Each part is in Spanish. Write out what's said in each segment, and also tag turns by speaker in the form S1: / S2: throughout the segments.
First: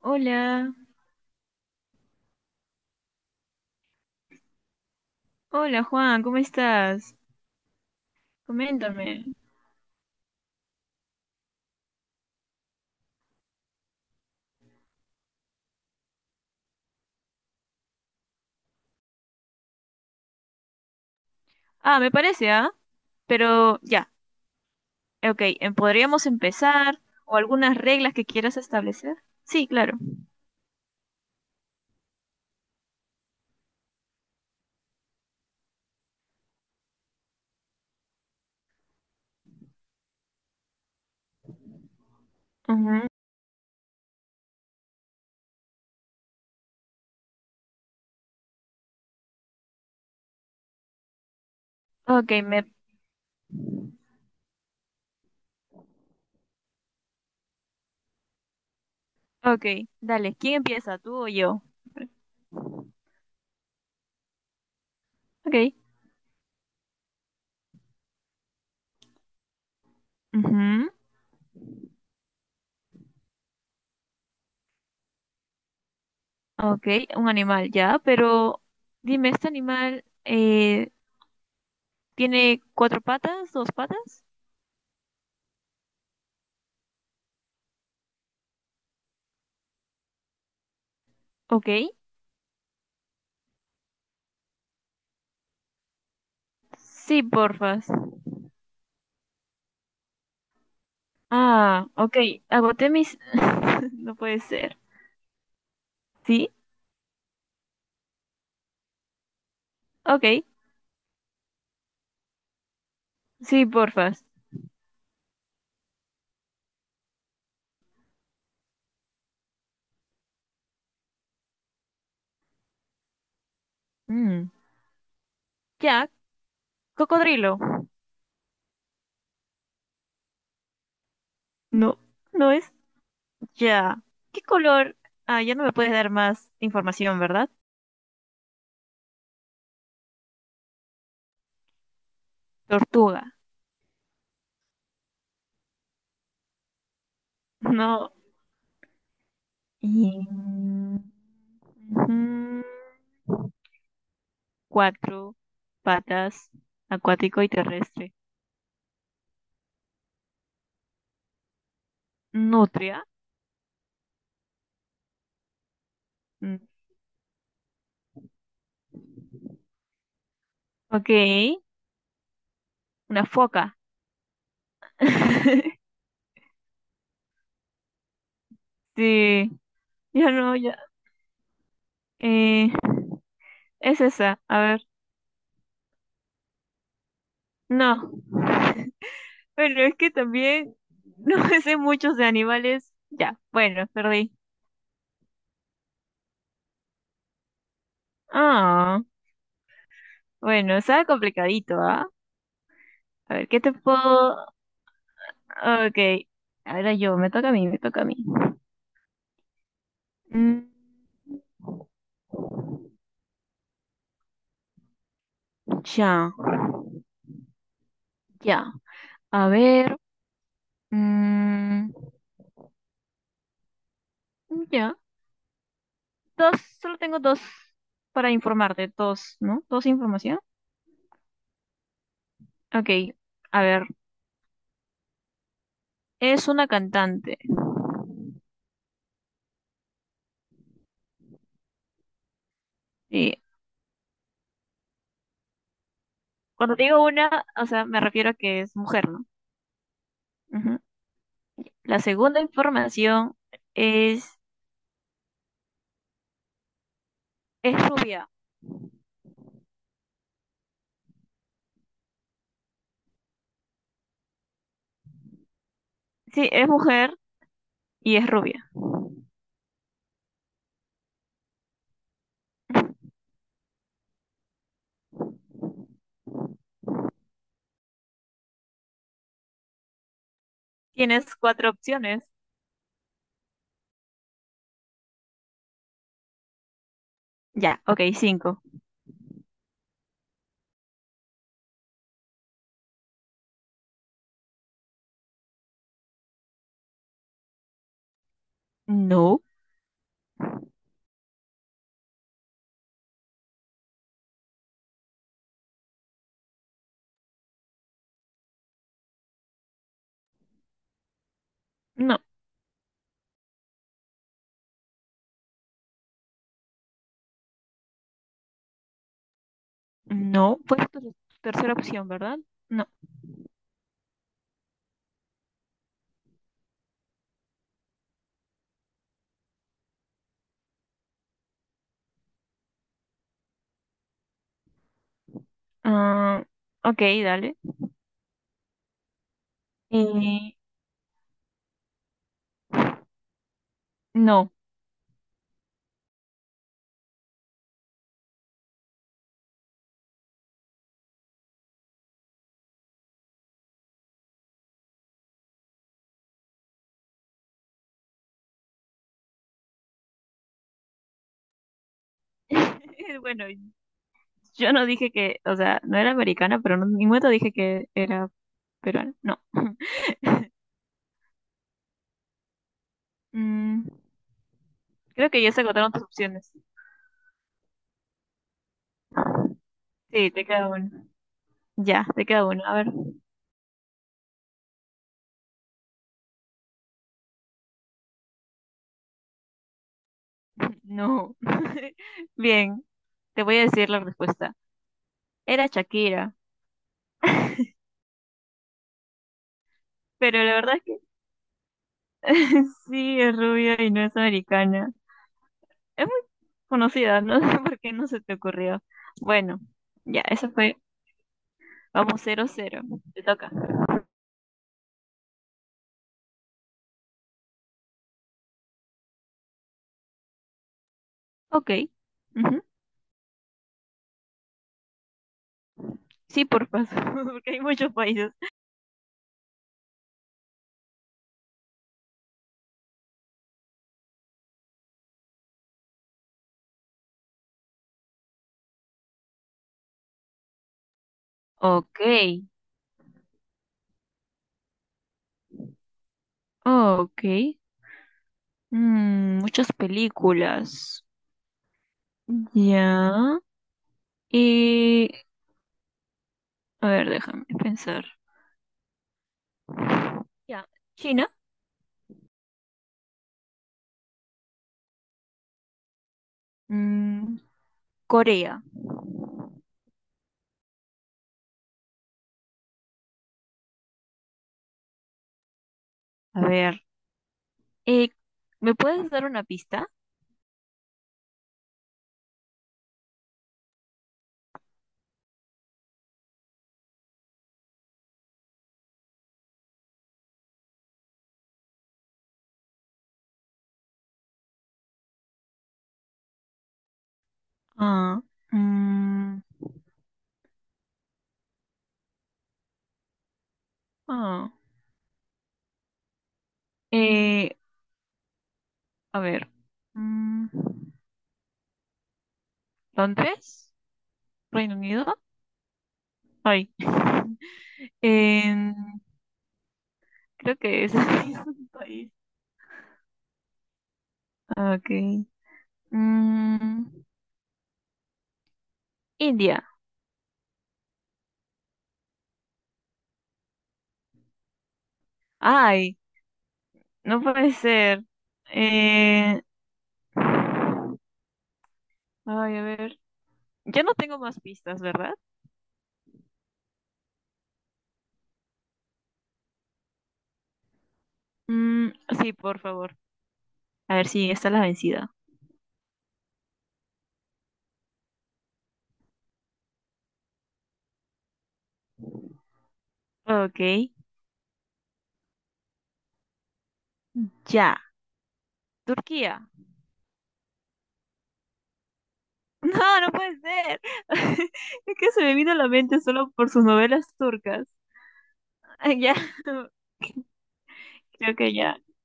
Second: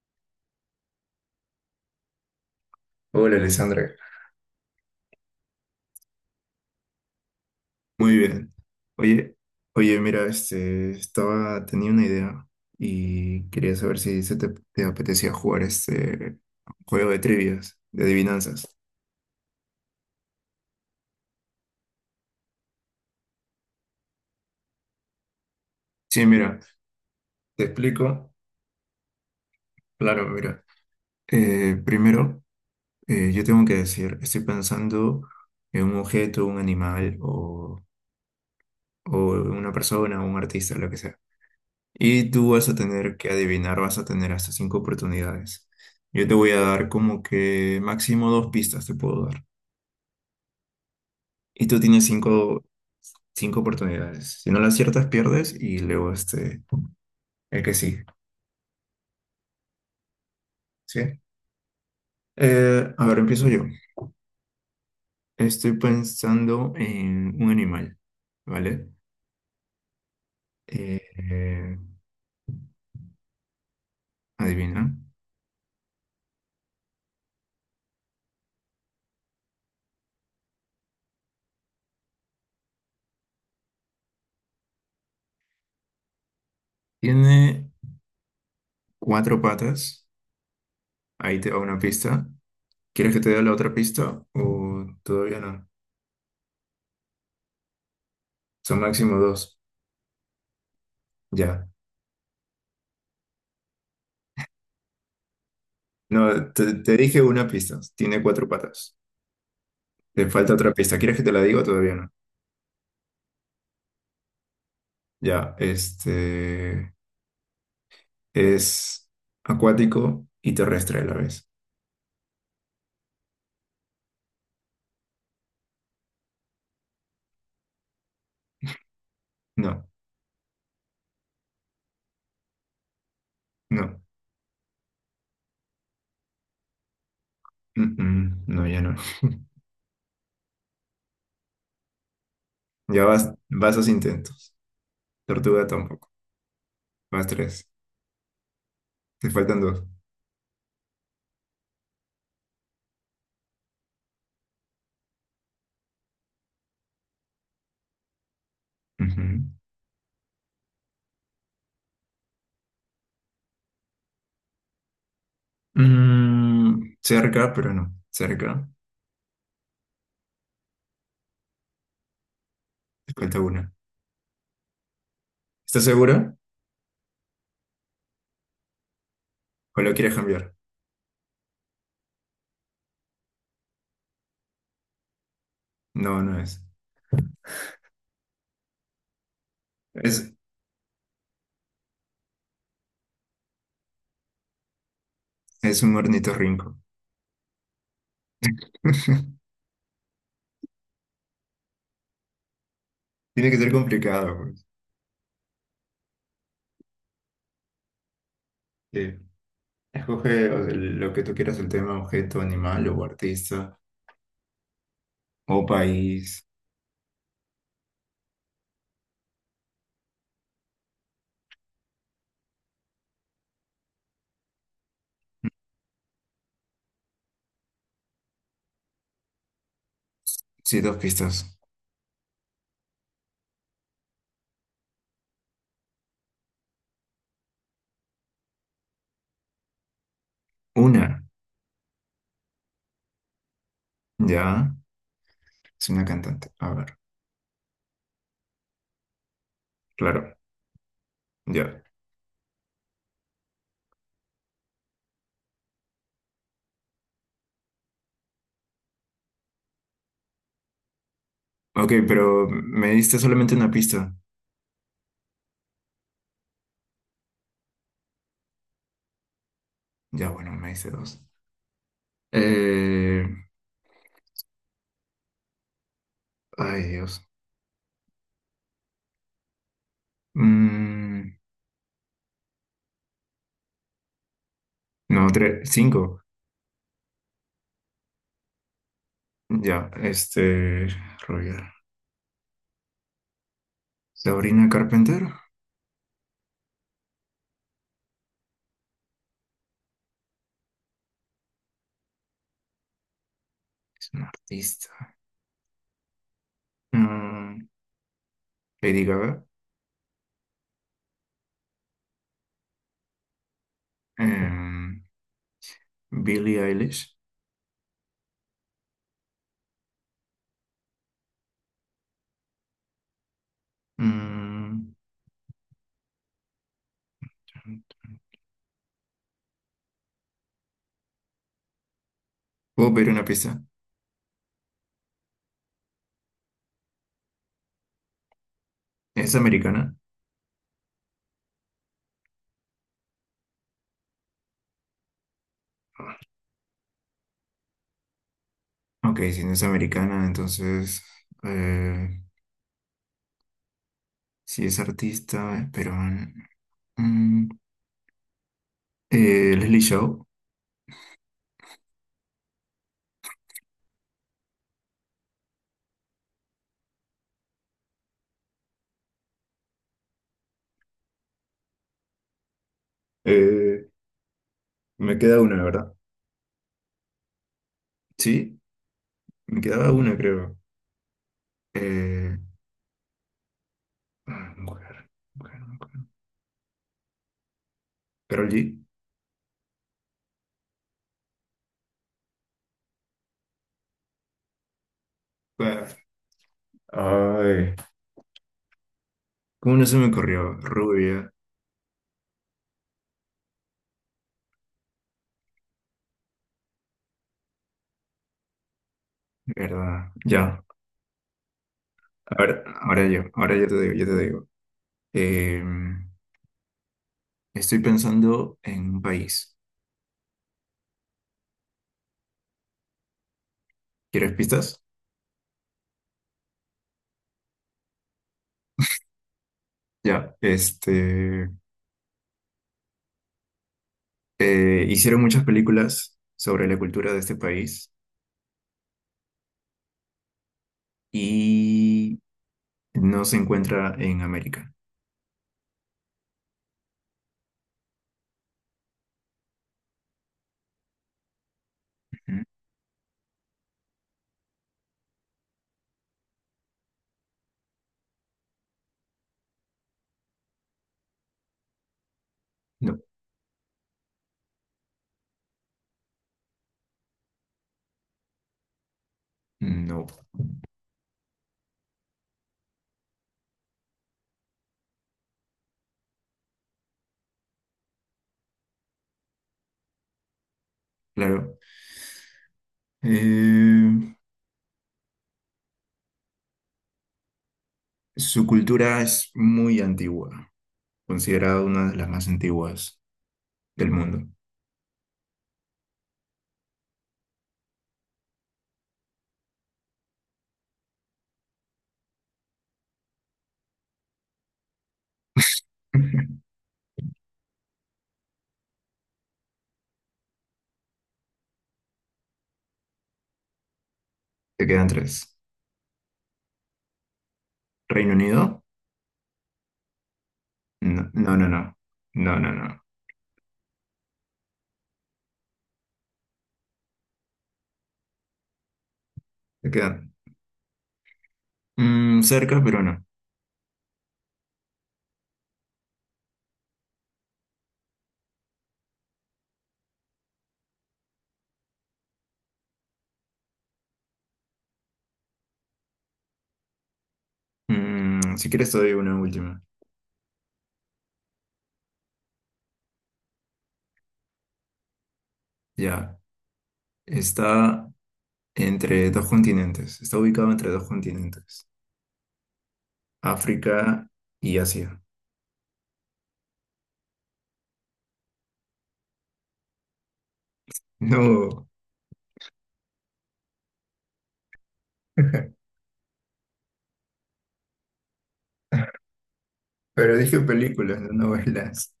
S1: Hola,
S2: Hola, Alessandra.
S1: hola Juan, ¿cómo estás?
S2: Muy bien.
S1: Coméntame.
S2: Oye, oye, mira, estaba, tenía una idea y quería saber si te apetecía jugar este juego de trivias, de adivinanzas.
S1: Ah, me parece, ¿ah? Pero ya, ok,
S2: Sí,
S1: ¿podríamos
S2: mira,
S1: empezar? ¿O
S2: te
S1: algunas reglas que
S2: explico.
S1: quieras establecer? Sí, claro.
S2: Claro, mira. Primero, yo tengo que decir, estoy pensando en un objeto, un animal o una persona, un artista, lo que sea. Y tú vas a
S1: Ujú.
S2: tener que adivinar, vas a tener hasta cinco oportunidades. Yo te voy a dar como que máximo dos pistas te puedo dar. Y tú tienes
S1: Ok,
S2: cinco, cinco oportunidades. Si no las aciertas, pierdes y luego el que sigue,
S1: ok, dale, ¿quién empieza, tú
S2: ¿sí?
S1: o yo?
S2: A ver, empiezo yo.
S1: Ok.
S2: Estoy pensando en un animal, ¿vale?
S1: Ujú.
S2: Eh, eh, adivina.
S1: Ok, un animal, ya, pero dime, ¿este animal tiene cuatro patas, dos patas?
S2: Tiene cuatro patas. Ahí te va
S1: Ok.
S2: una pista. ¿Quieres que te dé la otra pista o todavía no?
S1: Sí, porfas.
S2: Son máximo dos. Ya.
S1: Ah, ok, agoté mis... no puede ser. ¿Sí?
S2: No, te dije una pista. Tiene cuatro patas. Te
S1: Ok,
S2: falta otra pista. ¿Quieres que te la diga o todavía no?
S1: sí, porfas.
S2: Ya, este es acuático y terrestre a la vez.
S1: Mm. Ya, cocodrilo.
S2: No,
S1: No, no es
S2: no.
S1: ya. ¿Qué color? Ah, ya no me puedes dar más información, ¿verdad?
S2: Mm, mm, no, ya no. Ya
S1: Tortuga.
S2: vas, vas a intentos. Tortuga tampoco. Vas tres.
S1: No.
S2: Te faltan dos.
S1: Y- Ujú. Cuatro patas, acuático y terrestre.
S2: Ujú.
S1: Nutria. Mm.
S2: Mm, cerca, pero no. Cerca.
S1: Ok,
S2: Te
S1: una
S2: falta una.
S1: foca.
S2: ¿Estás segura?
S1: Sí,
S2: ¿O lo quieres
S1: ya
S2: cambiar?
S1: no, ya. Eh, es esa, a ver.
S2: No, no es.
S1: No. Bueno, es que
S2: Es,
S1: también no sé muchos de animales. Ya, bueno, perdí.
S2: es un ornitorrinco.
S1: Ah, bueno, estaba complicadito, ¿ah? A ver,
S2: Tiene que
S1: ¿qué
S2: ser
S1: te
S2: complicado,
S1: puedo...?
S2: pues.
S1: Ok, ahora yo, me toca a mí, me toca a mí.
S2: Sí. Escoge,
S1: Mm,
S2: o sea, lo que tú quieras, el tema, objeto, animal o artista o
S1: ya,
S2: país.
S1: ya. A ver, mm, ya. Dos, solo tengo dos para informarte, dos, ¿no? Dos información.
S2: Sí, dos pistas.
S1: Ok, a ver, es una cantante.
S2: Una,
S1: Sí.
S2: ya, es una cantante. A
S1: Cuando
S2: ver,
S1: digo una, o sea, me refiero a que es mujer, ¿no?
S2: claro,
S1: Ujú.
S2: ya.
S1: La segunda información es, es rubia.
S2: Ok, pero me diste solamente una pista.
S1: Sí, es mujer y es rubia.
S2: Ya, bueno, me diste dos. Eh, ay, Dios. Mm,
S1: Tienes cuatro opciones.
S2: no, tres, cinco.
S1: Ya, ok, cinco.
S2: Ya, Roger. Sabrina Carpenter
S1: No,
S2: es una artista. Mm, Lady Gaga.
S1: no,
S2: Em, Billie Eilish.
S1: no. Fue tu tercera opción, ¿verdad? No.
S2: Mm, ¿puedo pedir una pista?
S1: Ah, ok, dale.
S2: ¿Es americana?
S1: Eh, no.
S2: Ok, si no es americana, entonces eh, si es artista, es peruana. Mm, Leslie Shaw.
S1: Bueno, yo no dije que, o sea, no era americana, pero no, en ningún momento dije que era peruana. No. Mm,
S2: Eh, me
S1: creo que
S2: queda
S1: ya se
S2: una,
S1: agotaron
S2: ¿verdad?
S1: tus opciones.
S2: Sí, me quedaba una,
S1: Sí, te
S2: creo.
S1: queda una. Ya, te
S2: Eh,
S1: queda una. A ver.
S2: mujer, mujer, mujer. Karol G.
S1: No. Bien, te voy a decir la respuesta. Era
S2: Ah,
S1: Shakira,
S2: ay, ¿cómo no se me
S1: pero la
S2: ocurrió?
S1: verdad es que
S2: Rubia,
S1: sí es rubia y no es americana. Es muy conocida, no sé por qué no se te ocurrió. Bueno,
S2: ¿verdad?
S1: ya, eso
S2: Ya,
S1: fue. Vamos,
S2: a
S1: cero
S2: ver,
S1: cero. Te toca.
S2: ahora yo te digo, yo te digo. Eh, Estoy pensando en un país.
S1: Ok, ujú.
S2: ¿Quieres pistas?
S1: Sí, por favor, porque hay muchos países.
S2: Ya, hicieron muchas películas sobre la cultura de este país
S1: Ok,
S2: y no se encuentra en América.
S1: ok. Mm, muchas películas.
S2: Ujú.
S1: Ya. Y... A ver, déjame pensar. Ya. China.
S2: No,
S1: Mm, Corea.
S2: no,
S1: A ver, eh, ¿me puedes dar una pista?
S2: claro. Eh, su cultura es muy antigua, considerada una de las más antiguas del mundo.
S1: Ah, mm, ah, eh, a ver, mm, ¿Londres?
S2: Te
S1: ¿Reino
S2: quedan
S1: Unido?
S2: tres.
S1: Ay,
S2: ¿Reino Unido?
S1: en- creo que ese
S2: No,
S1: es
S2: no, no, no,
S1: un país.
S2: no, no, no.
S1: Ok. Mm, India.
S2: Te quedan mm, cerca, pero no.
S1: Ay, no puede ser. Eh, ay, a ver, ya no tengo más pistas, ¿verdad?
S2: Mm, si quieres te doy una última.
S1: Mm, sí, por favor. A ver si esta es la vencida.
S2: Ya, está entre dos continentes. Está ubicado entre dos continentes.
S1: Ok.
S2: África y Asia.
S1: Ya, Turquía.
S2: No,
S1: No, no puede ser. Es que se me vino a la mente solo por sus novelas turcas. Ah, ya,
S2: pero dije películas, no
S1: creo que ya.
S2: novelas.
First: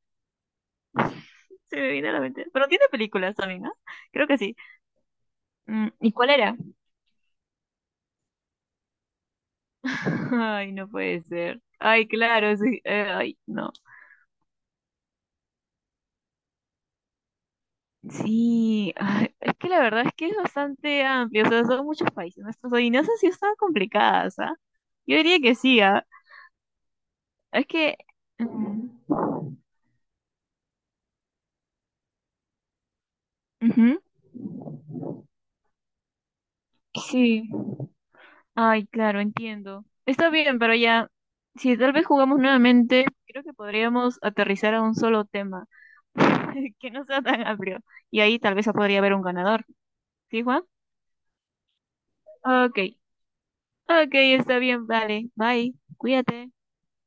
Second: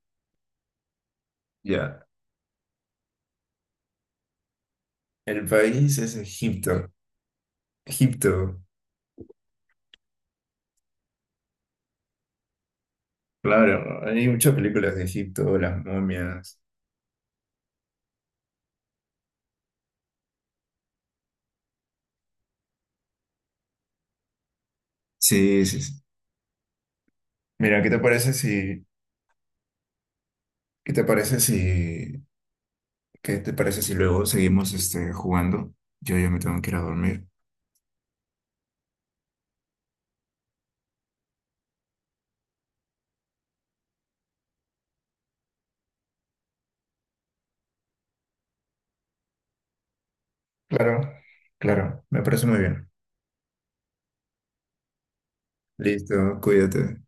S1: Se me
S2: Ya,
S1: vino a la mente. Pero tiene películas también, ¿no? Creo que sí.
S2: el
S1: Mm,
S2: país
S1: ¿y
S2: es
S1: cuál era?
S2: Egipto. Egipto,
S1: Ay, no puede ser. Ay, claro, sí. Ay, no.
S2: claro, hay muchas películas de Egipto, las momias.
S1: Sí, ay, es que la verdad es que es bastante amplio. O sea, son muchos países nuestros. Y nuestras adivinanzas sí están complicadas, ¿ah? Yo diría que
S2: Sí,
S1: sí,
S2: sí, sí.
S1: ¿ah? Es
S2: Mira,
S1: que. Mm,
S2: qué te parece si, ¿qué te parece
S1: ujú.
S2: si luego seguimos este, jugando? Yo ya me tengo que ir a dormir.
S1: Sí. Ay, claro, entiendo. Está bien, pero ya, si tal vez jugamos nuevamente, creo que podríamos aterrizar a un solo tema, que no sea tan amplio. Y ahí tal vez podría haber un ganador. ¿Sí, Juan?
S2: Claro, claro, me parece muy
S1: Ok,
S2: bien.
S1: ok, está bien, vale. Bye,
S2: Listo,
S1: cuídate.
S2: cuídate.